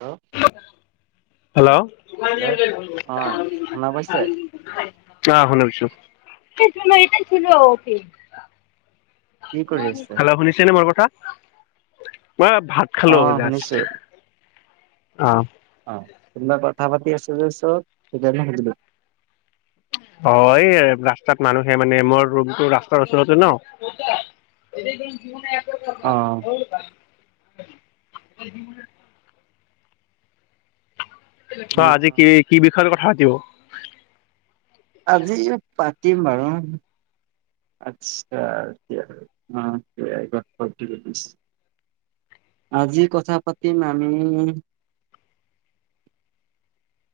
Hello হা hello অ শুনা পাইছে? হেল্ল' অ শুনা পাইছো। কি কৰি আছে? হেল্ল' শুনিছেনে মোৰ কথা। ম ভাত অ খালো জাচ শুনিছো অ কোনবা কথা পাতি আছে যে উচত অ এই ৰাস্তাত মানুহে মানে মোৰ ৰুমটো ৰাস্তাৰ ওচৰতে ন [unintelligible] অ [inaudible] অ আজি কি কি বিষয়ত কথা পাতিব। আজি পাতিম বাৰু। আচ্ছা কি আৰু অ আইকন ফটৌ যদি। আজি কথা পাতিম আমি।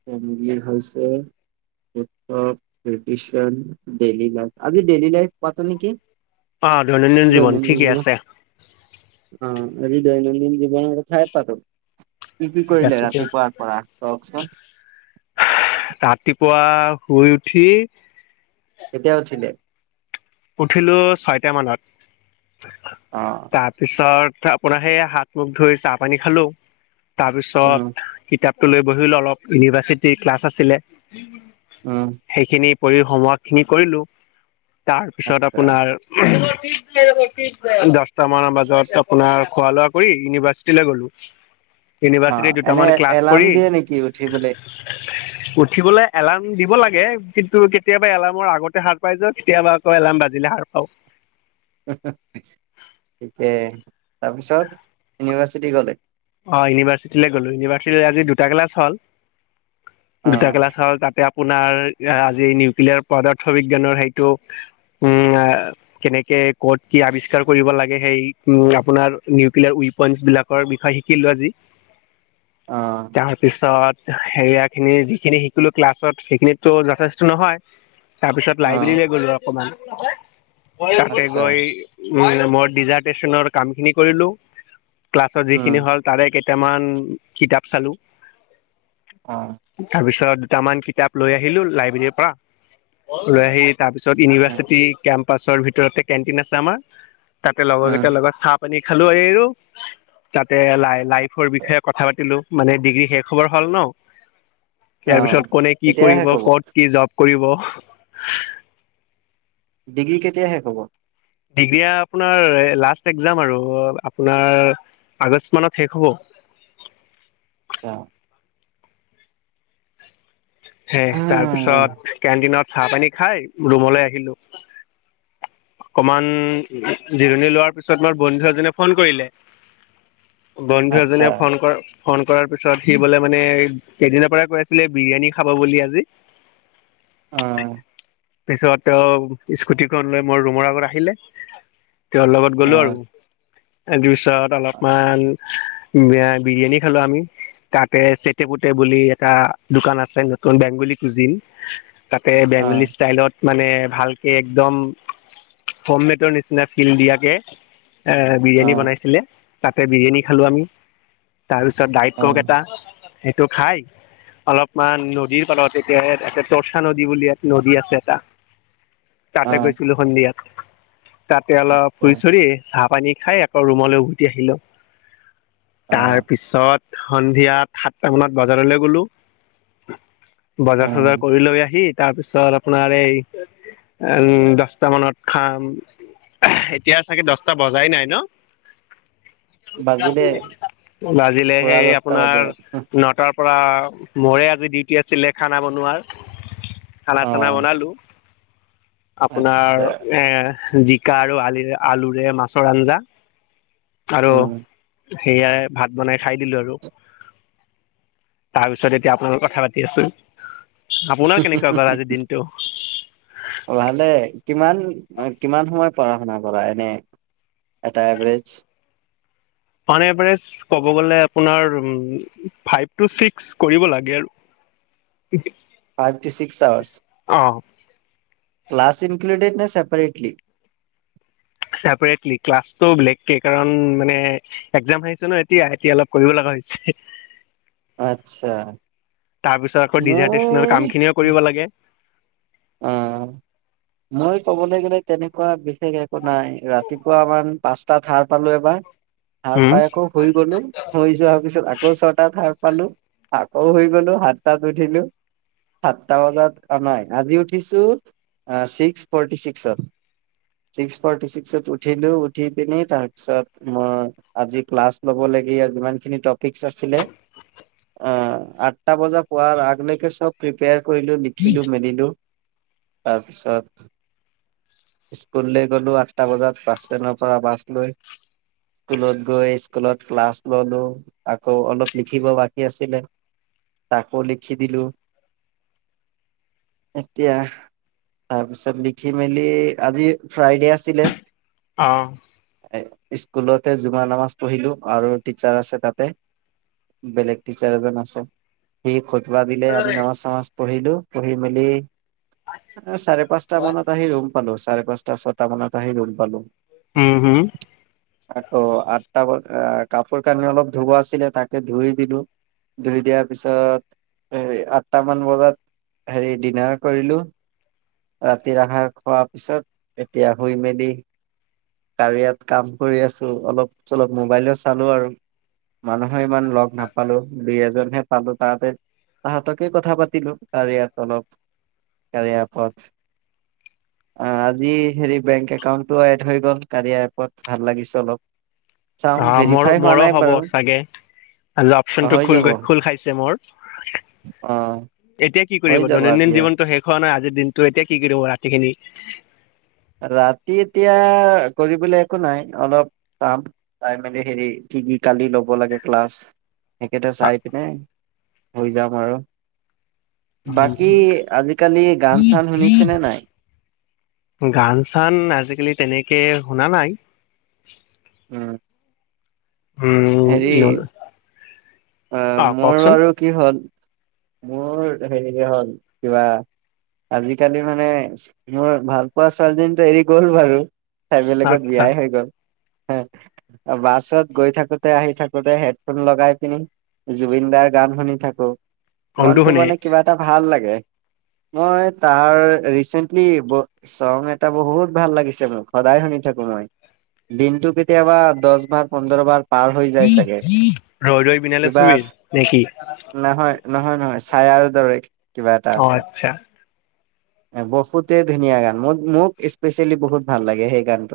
টাইম দিয়ে হৈছে। আজি ডেইি লাইফ পাতো নেকি! অ জীৱন দৈনন্দিন ঠিকে জীৱ ন আছে দৈনন্দিন জীৱ। খাই পাতো কি কি ঠিক কৰিলে আছে ৰাতি দিয়ক। পোৱাৰ পৰা কওক চোন। ৰাতি পোৱা। শুই উঠি। কেতিয়াব উঠিলে। উঠিলো ছয়টা মানত অ', তাৰপিছত। পোনে হাত মুখ ধুই চাহ পানী খালো তাৰপিছত উম, কিতাপ। লৈ বহিলো অলপ ইউনিভাৰ্চিটি ক্লাছ আছিলে উম, সেইখিনি। কৰি সময় খিনি কৰিলো তাৰপিছত আচ্ছা। আপোনাৰ। দহটামান বজাত আপোনাৰ। খোৱা লোৱা কৰি ইউনিভাৰ্চিটিলে গ'লো। ইউনিভাৰ্চিটি অ', এনে দুটামান ক্লাছ এলাৰ্ম কৰি দিয়ে নেকি উঠিবলৈ? উঠিবলৈ। এলাৰ্ম দিব লাগে কিন্তু কেতিয়াবা এলাৰ্মৰ আগতে হাৰ পাই যাও কেতিয়াবা। অ এলাৰাম বাজিলে সাৰ পাও। থিকে তাৰপিছত ইউনিভাৰ্চিটি গলে। অ ইউনিভাৰ্চিটিলৈ গলো ইউনিভাৰ্চিটিত আজি দুটা ক্লাছ হল। দুটা অ', ক্লাছ হল তাতে। আপোনাৰ আজি নিউক্লিয়াৰ পদাৰ্থ বিজ্ঞানৰ সেইটো। কেনেকে ক'ত কি আৱিষ্কাৰ কৰিব লাগে সেই আপোনাৰ নিউক্লিয়াৰ। পইন্ট বিলাকৰ বিষয়ে শিকিলো আজি অ', তাৰপিছত। হেৰিয়াখিনি যিখিনি শিকিলো ক্লাছত সেইখিনিতো যথেষ্ট নহয়। তাৰপিছত অ', লাইব্ৰেৰীলৈ গ'লো অকমান তাতে আচ্ছা, গৈ। মই ডিজাৰ্টেশ্যনৰ কাম খিনি কৰিলো ক্লাছত উম, যিখিনি হল। তাৰে কেইটামান কিতাপ চালো অ', তাৰ পিছত দুটামান কিতাপ লৈ আহিলো লাইব্ৰেৰীৰ পৰা লৈ আহি তাৰপিছত ইউনিভাৰ্চিটি কেম্প। পাছৰ ভিতৰতে কেণ্টিন আছে আমাৰ তাতে লগৰ উম, কেইটা লগত চাহ পানী খালো এই ৰ তাতে লাই লাইফৰ বিষয়ে কথা পাতিলো। মানে ডিগ্ৰী শেষ হবৰ হল ন ইয়াৰ অ'। পিছত কনে কি কেতিয়া কৰিব শেষ হ'ব? কত কি জব। কৰিব। ডিগ্ৰী কেতিয়া শেষ হব। ডিগ্ৰী আপোনাৰ লাষ্ট এক্সজাম আৰু আপোনাৰ। আগষ্ট মানত শেষ হ'ব। আচছা। হে আ, তাৰপিছত কেণ্টিনত চাহ পানী খাই ৰুমলৈ আহিলো। অকমান জিৰণি লোৱাৰ পিছত মই বন্ধু এজনে ফোন কৰিলে। বন্ধু আচ্ছা, এজনীয়ে ফোন কৰ। ফোন কৰাৰ পিছত সি বোলে মানে কেইদিনাৰ পৰাই কৈ আছিলে বিৰিয়ানী খাব বুলি আজি। অহ। পিছত স্কুটিখন লৈ মোৰ ৰুমৰ আগত আহিলে। তেওঁৰ লগত গ'লো আৰু অ'। তাৰ পিছত অলপমান। বিয়া বিৰিয়ানী খালো আমি। তাতে চেটেপুতে বুলি এটা দোকান আছে নতুন বেংগলী কুজিন। তাতে বেংগলী অ', ষ্টাইলত মানে ভালকে একদম। ফৰ্মমেটৰ নিচিনা ফিল দিয়াকে এ বিৰিয়ানী অ', বনাইছিলে। তাতে বিৰিয়ানী খালো আমি তাৰপিছত ডাইট কক অ', এটা সেইটো খাই। অলপমান নদীৰ পালত এতিয়া এটা তৰ্চা নদী বুলি নদী আছে এটা। অ। তাতে গৈছিলো সন্ধিয়াত তাতে অলপ আচ্ছা, ফুৰি চুৰি পানী খাই আকৌ ৰুমলৈ উভতি আহিলো তাৰ অ', পিছত সন্ধিয়া সাতটা মানত বজাৰলৈ গলো। অ'। বজাৰ চজাৰ কৰি লৈ আহি তাৰপিছত আপোনাৰ এই উম দহ দচটা মানত খাম এতিয়া চাগে দহটা বজাই নাই ন? বাজিলে বাজিলে পুৰা সেই দহটা আপোনাৰ বাজিলে, নটাৰ পৰা মৰে আজি ডিউটি আছিলে খানা বনোৱাৰ। খানা চানা অ', বনালো। আচ্ছা, আপোনাৰ এ জিকা আৰু আলি আলুৰে মাছৰ আঞ্জা। আৰু উম। সেয়াই ভাত বনাই খাই দিলো আৰু তাৰপিছত এতিয়া আপোনাৰ লগত কথা পাতি আছো। আপোনাৰ হে হে কেনেকুৱা গ'ল আজিৰ হে দিনটো ভালে। কিমান কিমান সময় পঢ়া শুনা কৰা এনেই। এটা এভাৰেজ। অন এভেৰেজ ক'ব গলে আপোনাৰ ফাইভ টো ছিক্স কৰিব লাগে আৰু [inaudible] ফাইভ টু ছিক্স আৱাৰছ। অ ক্লাছ ইনক্লুটেত নে চেপাৰেটলি। চেপাৰেটলি ক্লাছটো বেলেগকে কাৰণ মানে একজাম আহিছে ন এতিয়া এতিয়া অলপ কৰিব লাগিব। হয়। আচ্ছা। তাৰপিছত আকৌ ডিজাৰ্টেশচনেল মোৰ কাম খিনিও কৰিব লাগে। অ মই ক'বলৈ গ'লে তেনেকুৱা বিশেষ একো নাই ৰাতিপুৱা আমাৰ পাঁচটাত সাৰ পালো এবাৰ সাৰ উম পাই আকৌ শুই গ'লো শুই যোৱাৰ পিছত আকৌ ছটাত সাৰ পালো আকৌ শুই গলো সাতটাত উঠিলো সাতটা বজাত নাই আজিও উঠিছো আ ছিক্স ফৰ্টি ছিক্সত। ছিক্স ফৰ্টি ছিক্সত উঠিলো উঠি পিনি তাৰপিছত মই আজি ক্লাছ লব লাগ লাগে আৰু যিমান খিনি ফিক্স আছিলে অ আঠটা বজা পোৱাৰ আগলৈকে চব প্ৰিপিয়াৰ কৰিলো লিখিলো মেলিলো তাৰপিছত স্কুললৈ গলোঁ আঠটা বজাত বাছ ষ্টেণ্ডৰ পৰা বাছ লৈ। স্কুলত গৈ স্কুলত ক্লাছ ললো আকৌ অলপ লিখিব বাকী আছিলে। তাকো লিখি দিলো। এতিয়া তাৰপিছত লিখি মেলি আজি ফ্ৰাইডে আছিলে। আহ। স্কুলতে জুমা নামাজ পঢ়িলো আৰু টিচাৰ আছে তাতে বেলেগ টিচাৰ এজন আছে সি কিবা দিলে আমি নামাজ চামাজ পঢ়িলো পঢ়ি মেলি। চাৰে পাঁচটা মানত আহি ৰুম পালো চাৰে পাঁচটা ছয়টা মানত আহি ৰুম পালো। হম হম। আকৌ আঠটা কাপোৰ কানি অলপ ধুব আছিলে তাকে ধুই দিলো। ধুই দিয়াৰ পিছত হ আঠটামান বজাত হেৰি ডিনাৰ। কৰিলো ৰাতি আহাৰ খোৱাৰ পিছত এতিয়া শুই মেলি। কাঢ়িয়াত কাম কৰি আছো অলপ চলপ মোবাইলো চালো আৰু মানুহ। মই ইমান লগ নাপালো দুই এজন। নেপালো কাৰণে তাহতকে কথা পাতিলো কাৰিয়াত অলপ কাৰিয়াত। পঠ। অ আজি হেৰি বেংক একাউন্টটো এড হৈ গল কাৰিয়া এপত ভাল লাগিছে অলপ। চাওঁ অ মৰ ভেৰিফাই হোৱা মৰো নাই হব বাৰু চাগে আজি অ, অপচন টো হৈ খো যাব খোল খাইছে মোৰ। অ এতিয়া কি হৈ কৰিব যাব দৈনন্দিন আজিয়ে। জীৱনতটো শেষ হোৱা নাই আজি। দিন তো এতিয়া কি কৰিব ৰাতিখিনি। ৰাতি এতিয়া কৰিবলৈ একো নাই অলপ পামাই মেলি হেৰি। কি কি কালি ল'ব লাগে ক্লাছ। সকেটা চাই পিনে হৈ যাম আৰু। বাকী আজিকালি গান চান শুনিছেনে নাই। গান চান আজিকালি তেনেকে শুনা নাই। উম। উম হেৰি ন আহ অ মোৰ কওকচোন বাৰু কি হ'ল। মোৰ হেৰি হ'ল কিবা। আজিকালি মানে মোৰ ভাল পোৱা ছোৱালীজনী এৰি গ'ল বাৰু। সাইবলেগত আচ্ছা বিয়াই হৈ গ'ল হ বাছত গৈ থাকো। আহি থাকোতে হেডফোন লগাই পিনি জুবিন দাৰ গান শুনি থাকো। কোনটো মনটো শুনে মানে কিবা এটা ভাল লাগে। মই তাৰ ৰিচেন্টলি চং এটা বহুত ভাল লাগিছে মোক সদায় শুনি থাকো। দিনটো কেতিয়াবা দহ বাৰ পোন্ধৰ বাৰ। পাৰ হৈ যায় চাগে ৰৈ ৰৈ বিনালে কিবা ছবিৰ আছে নেকি নহয় নহয় নহয়। চায়াৰ দৰে কিবা এটা অ আছে। আচ্ছা বহুতে ধুনীয়া গান মোৰ মোক স্পেচিয়েলি বহুত ভাল লাগে সেই গানটো।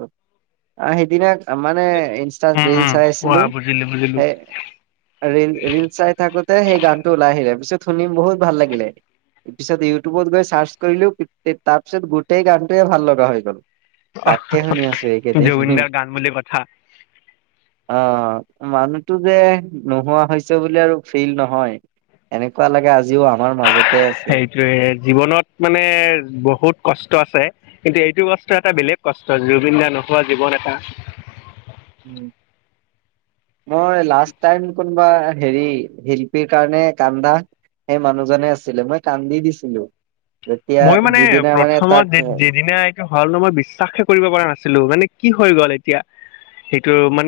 অ সেইদিনা মানে ইনষ্টা উম ৰিলচ উম অ বুজিলো বুজিলো ৰিল চাই থোতে সেই গানটোৰ ও। পিছত শুনিম বহুত ভাল লাগিলে। পিছত ইউটিউবত গৈ চাৰ্চ কৰিলেও তাৰ পিছত গোটেই গানটোৱে ভাল লগা হৈ গ'ল। আহ তাকে শুনি আছো এইকেইদিন। জুবিনদাৰ গান বুলি কথা অ মানুহতো যে নোহোৱা হৈছে বুলি আৰু ফিল নহয়। এনেকুৱা লাগে। আজিও আমাৰ মাজতে আছে সেইটোয়ে জীৱনত মানে বহুত কষ্ট আছে। কিন্তু এইটো কষ্ট এটা বেলেগ কষ্ট জুবিন দা নোহোৱা জীৱন এটা। মই লাষ্ট টাইম কোনোবা। হেৰি শিল্পীৰ কাৰণে কান্দা। সেই মানুহজনে আছিলে মই কান্দি দিছিলো। যেতিয়া মই মানে যিদিনা মানে প্ৰথমত তাক যিদিনা এইটো হল ন মই বিশ্বাসে কৰিব পৰা নাছিলো মানে। কি হৈ গ'ল এতিয়া।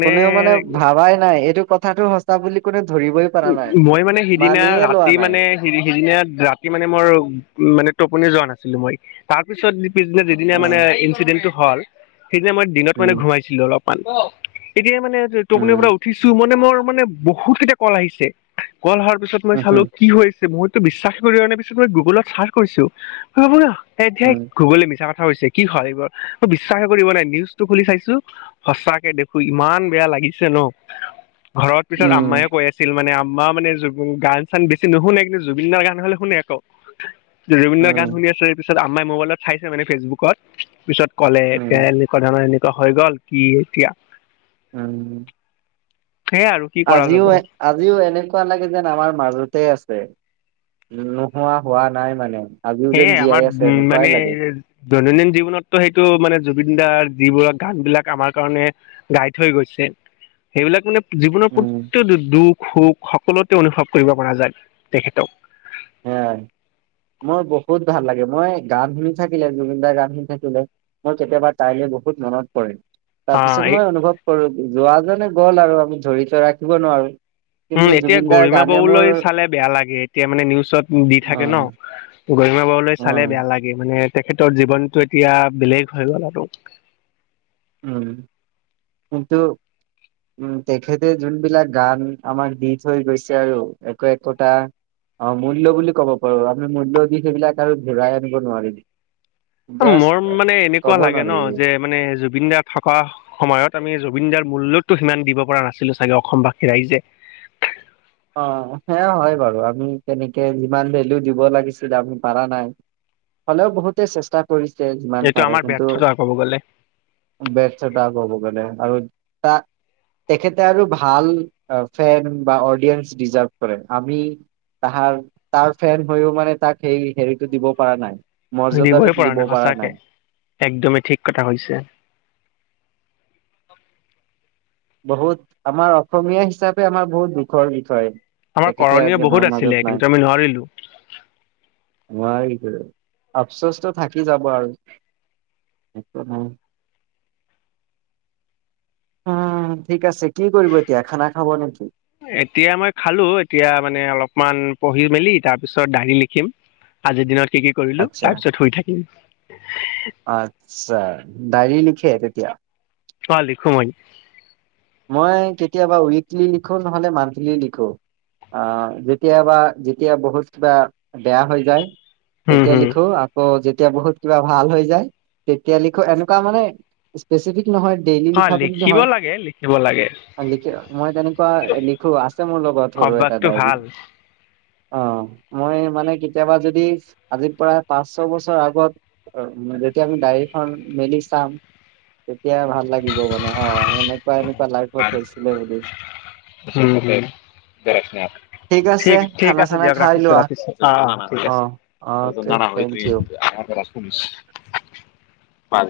কোনেও মানে ভাবাই নাই এইটো কথাটো সঁচা বুলি কোনে। ধৰিবই পৰা নাই। মই মানে সিদিনা মানিয়ে লোৱা ৰাতি নাই। মানে সিদিনা ৰাতি মানে মোৰ মানে। টোপনি যোৱা নাছিলো মই তাৰ পিছত পিছদিনা যিদিনা মানে উম, ইনঞ্চিডেন্টটো হল। সেইদিনা মই দিনত মানে উম, ঘুমাইছিলো অলপমান এতিয় মানে টোপনিৰ পৰা উম, উঠিছো ম। মোৰ মানে বহুত কেইটা কল আহিছে কল অহাৰ পিছত মই উম, চালো উম, কি হৈছে বহুত। ত বিশ্বাস কৰিে পিছত মই গুগলত চাৰ্চ কৰিছো ভাবো ন এতিাই গুগলে মিছা। হৈছে কি হয়াল এইবাৰ মই বিশ্বাসে কৰিব নাই নিউজটো খুলি চাইছো সঁচাকে দেখো ইমান বেয়া লাগে। লাগিছে ন ঘৰত পিছত আম্ উম, ময়ে কৈ আছে। মানে আম্মা মানে জুব গান চান বেছি নুশুনে কিন্তু জুবিনদাৰ গান হলে শুনে আকৌ। জুবিন দা গান উম, শুনি আছে পিছত আম্মাই মোবাইলত চাইছে মানে ফেচবুকত পিছত কলে এতিয়া উম, এনেকুৱা ধৰণৰ এনেকুৱা হৈ গল কি এতিয়া উম সেইয়া আৰু কি কৰা আজিও যাব আজিও এনেকুৱা লাগে যেন আমাৰ মাজতে আছে নোহোৱা হোৱা নাই মানে আজিও যেন হেয়ে জীয়াই আমাৰ আছে উম এনেকুৱাই মানে লাগে। দৈনন্দিন জীৱনতো সেইটো মানে জুবিন দাৰ যিবোৰ গান বিলাক আমাৰ কাৰণে গাই থৈ গৈছে। সেইবিলাক মানে জীৱনৰ উম, প্ৰতিটো দুখ সুখ সকলোতে অনুভৱ কৰিব পৰা যায় তেখেতক এ মই বহুত ভাল লাগে মই গান শুনি থাকিলে জুবিনদাৰ গান শুনি থাকিলে মই কেতিয়াবা তাইলে বহুত মনত পৰে। অ তাৰ পিছত এই মই অনুভৱ কৰো যোৱা জনে গ'ল আৰু আমি ধৰিটো ৰাখিব নোৱাৰো। উম কিন্তু এতিয়া জুবিনদাৰ গৰিমা গানে বৌ মোৰ লৈ চালে বেয়া লাগে এতিয়া মানে নিউজত দি থাকে উম, ন গৰিমা বৌ লৈ চালে উম, বেয়া লাগে মানে তেখেতৰ জীৱনটো এতিয়া বেলেগ হৈ গ'ল আৰু উম কিন্তু উম তেখেতে যোনবিলাক গান আমাক দি থৈ গৈছে আৰু একো একোটা অমূল্য বুলি কব পাৰো আমি মূল্য দি সেইবিলাক আৰু ঘূৰাই আনিব নোৱাৰিম জাষ্ট মোৰ মানে এনেকুৱা ক'ব লাগে নোৱাৰি ন যে মানে জুবিন দাৰ থকা সময়ত আমি জুবিনদাৰ মূল্যতো সিমান দিব পৰা নাছিলো চাগে অসমবাসী ৰাইজে [unintelligible] অ সেয়া হয় বাৰু আমি তেনেকে যিমান ভেলু দিব লাগিছিলে আমি পাৰা নাই হলেও বহুতে চেষ্টা কৰিছে যিমান এইটো পাৰে আমাৰ কিন্তু ব্যৰ্থতা ক'ব গ'লে বেটছ এটা কব গলে আৰু তা তেখেতে আৰু ভাল ফেন বা অডিয়েনচ দিজাৰফ কৰে আমি তাহাৰ তাৰ ফেন হৈও মানে তাক সেই হেৰিটো দিব পৰা নাই দিবই পৰা নাই সঁচাকে একদমেই ঠিক কথা কৈছে। [unintelligible] বহুত আমাৰ অসমীয়া হিচাপে আমাৰ বহুত দুখৰ বিষয়। আমাৰ তেখেতে কৰণীয় আজি বহুত আমাৰ আছিলে মাজত নাই। কিন্তু আমি নোৱাৰিলো। নোৱাৰিলে, আফচোচটো থাকি যাব আৰু। একো নাই। উম ঠিক আছে, কি কৰিব এতিয়া খানা খাব নেকি? এতিয়া মই খালো, এতিয়া মানে অলপমান পঢ়ি মেলি তাৰ পিছত ডাইৰী লিখিম। আজিৰ দিনত কি কি কৰিলো আচ্ছা তাৰ পিছত শুই থাকিম [unintelligible] আচ্ছা ডায়েৰী তেতিয়া অ লিখো মই মই কেতিয়াবা উইকলি লিখো নহলে মন্থলী লিখো অহ যেতিয়াবা যেতিয়া বহুত কিবা বেয়া হৈ যায় হম তেতিয়া হম। লিখো আকৌ যে যেতিয়া বহুত কিবা ভাল হৈ যায় তেতিয়া লিখো এনেকুৱা মানে ইচপেচেলি নহয় ডেইলি অ লিখা বুলি লিখিব নহয়। লাগে লিখিব লাগে লিখে মই তেনেকুৱা লিখো আছে মোৰ লগত সৰু এটা অভ্যাসটো ডায়েৰী ভাল। অ মই মানে কেতিয়াবা যদি আজিৰ পৰা পাঁচ ছয় বছৰ আগত অ যেতিয়া আমি ডায়েৰীখন মেলি চাম তেতিয়া ভাল লাগিব মানে অ এনেকুৱা এনেকুৱা লাইফত হৈছিলে বুলি উম, উম আছে ঠিক ঠিক খানা আছে চানা দিয়ক খাই ৰাখিছো লোৱা ৰাখিছো অ অ ঠিক আছে অকে থেংক ইউ [unintelligible] [inaudible]